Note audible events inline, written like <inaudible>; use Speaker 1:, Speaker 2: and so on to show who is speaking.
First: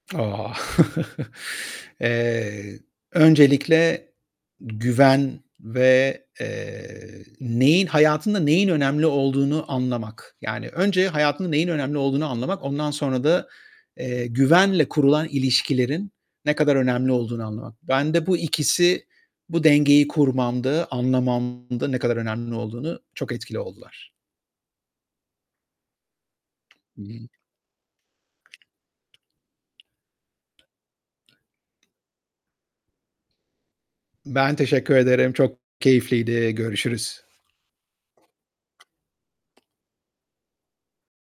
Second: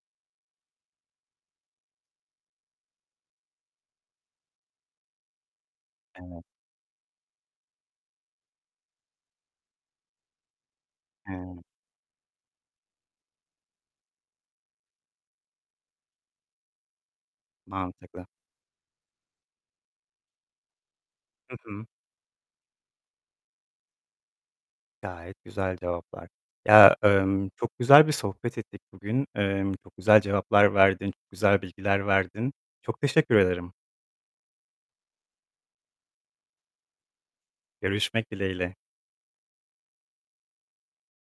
Speaker 1: Ah! <chuckles> Eee, öncelikle güven ve,
Speaker 2: Evet.
Speaker 1: eee, neyin hayatında neyin önemli olduğunu anlamak, yani, önce hayatında
Speaker 2: <unintelligible>
Speaker 1: neyin önemli olduğunu anlamak, ondan sonra da, eee, güvenle kurulan ilişkilerin ne kadar önemli olduğunu anlamak. Ben
Speaker 2: Mantıklı.
Speaker 1: de bu ikisi bu dengeyi kurmamda,
Speaker 2: Hı hı.
Speaker 1: anlamamda ne kadar önemli olduğunu çok etkili oldular.
Speaker 2: Gayet güzel cevaplar. Ya,
Speaker 1: Hı hı.
Speaker 2: emm, çok güzel bir sohbet ettik bugün. Emm, çok güzel cevaplar verdin. Çok güzel bilgiler verdin. Çok teşekkür ederim.
Speaker 1: Ben teşekkür ederim, çok keyifliydi, görüşürüz.
Speaker 2: Görüşmek dileğiyle.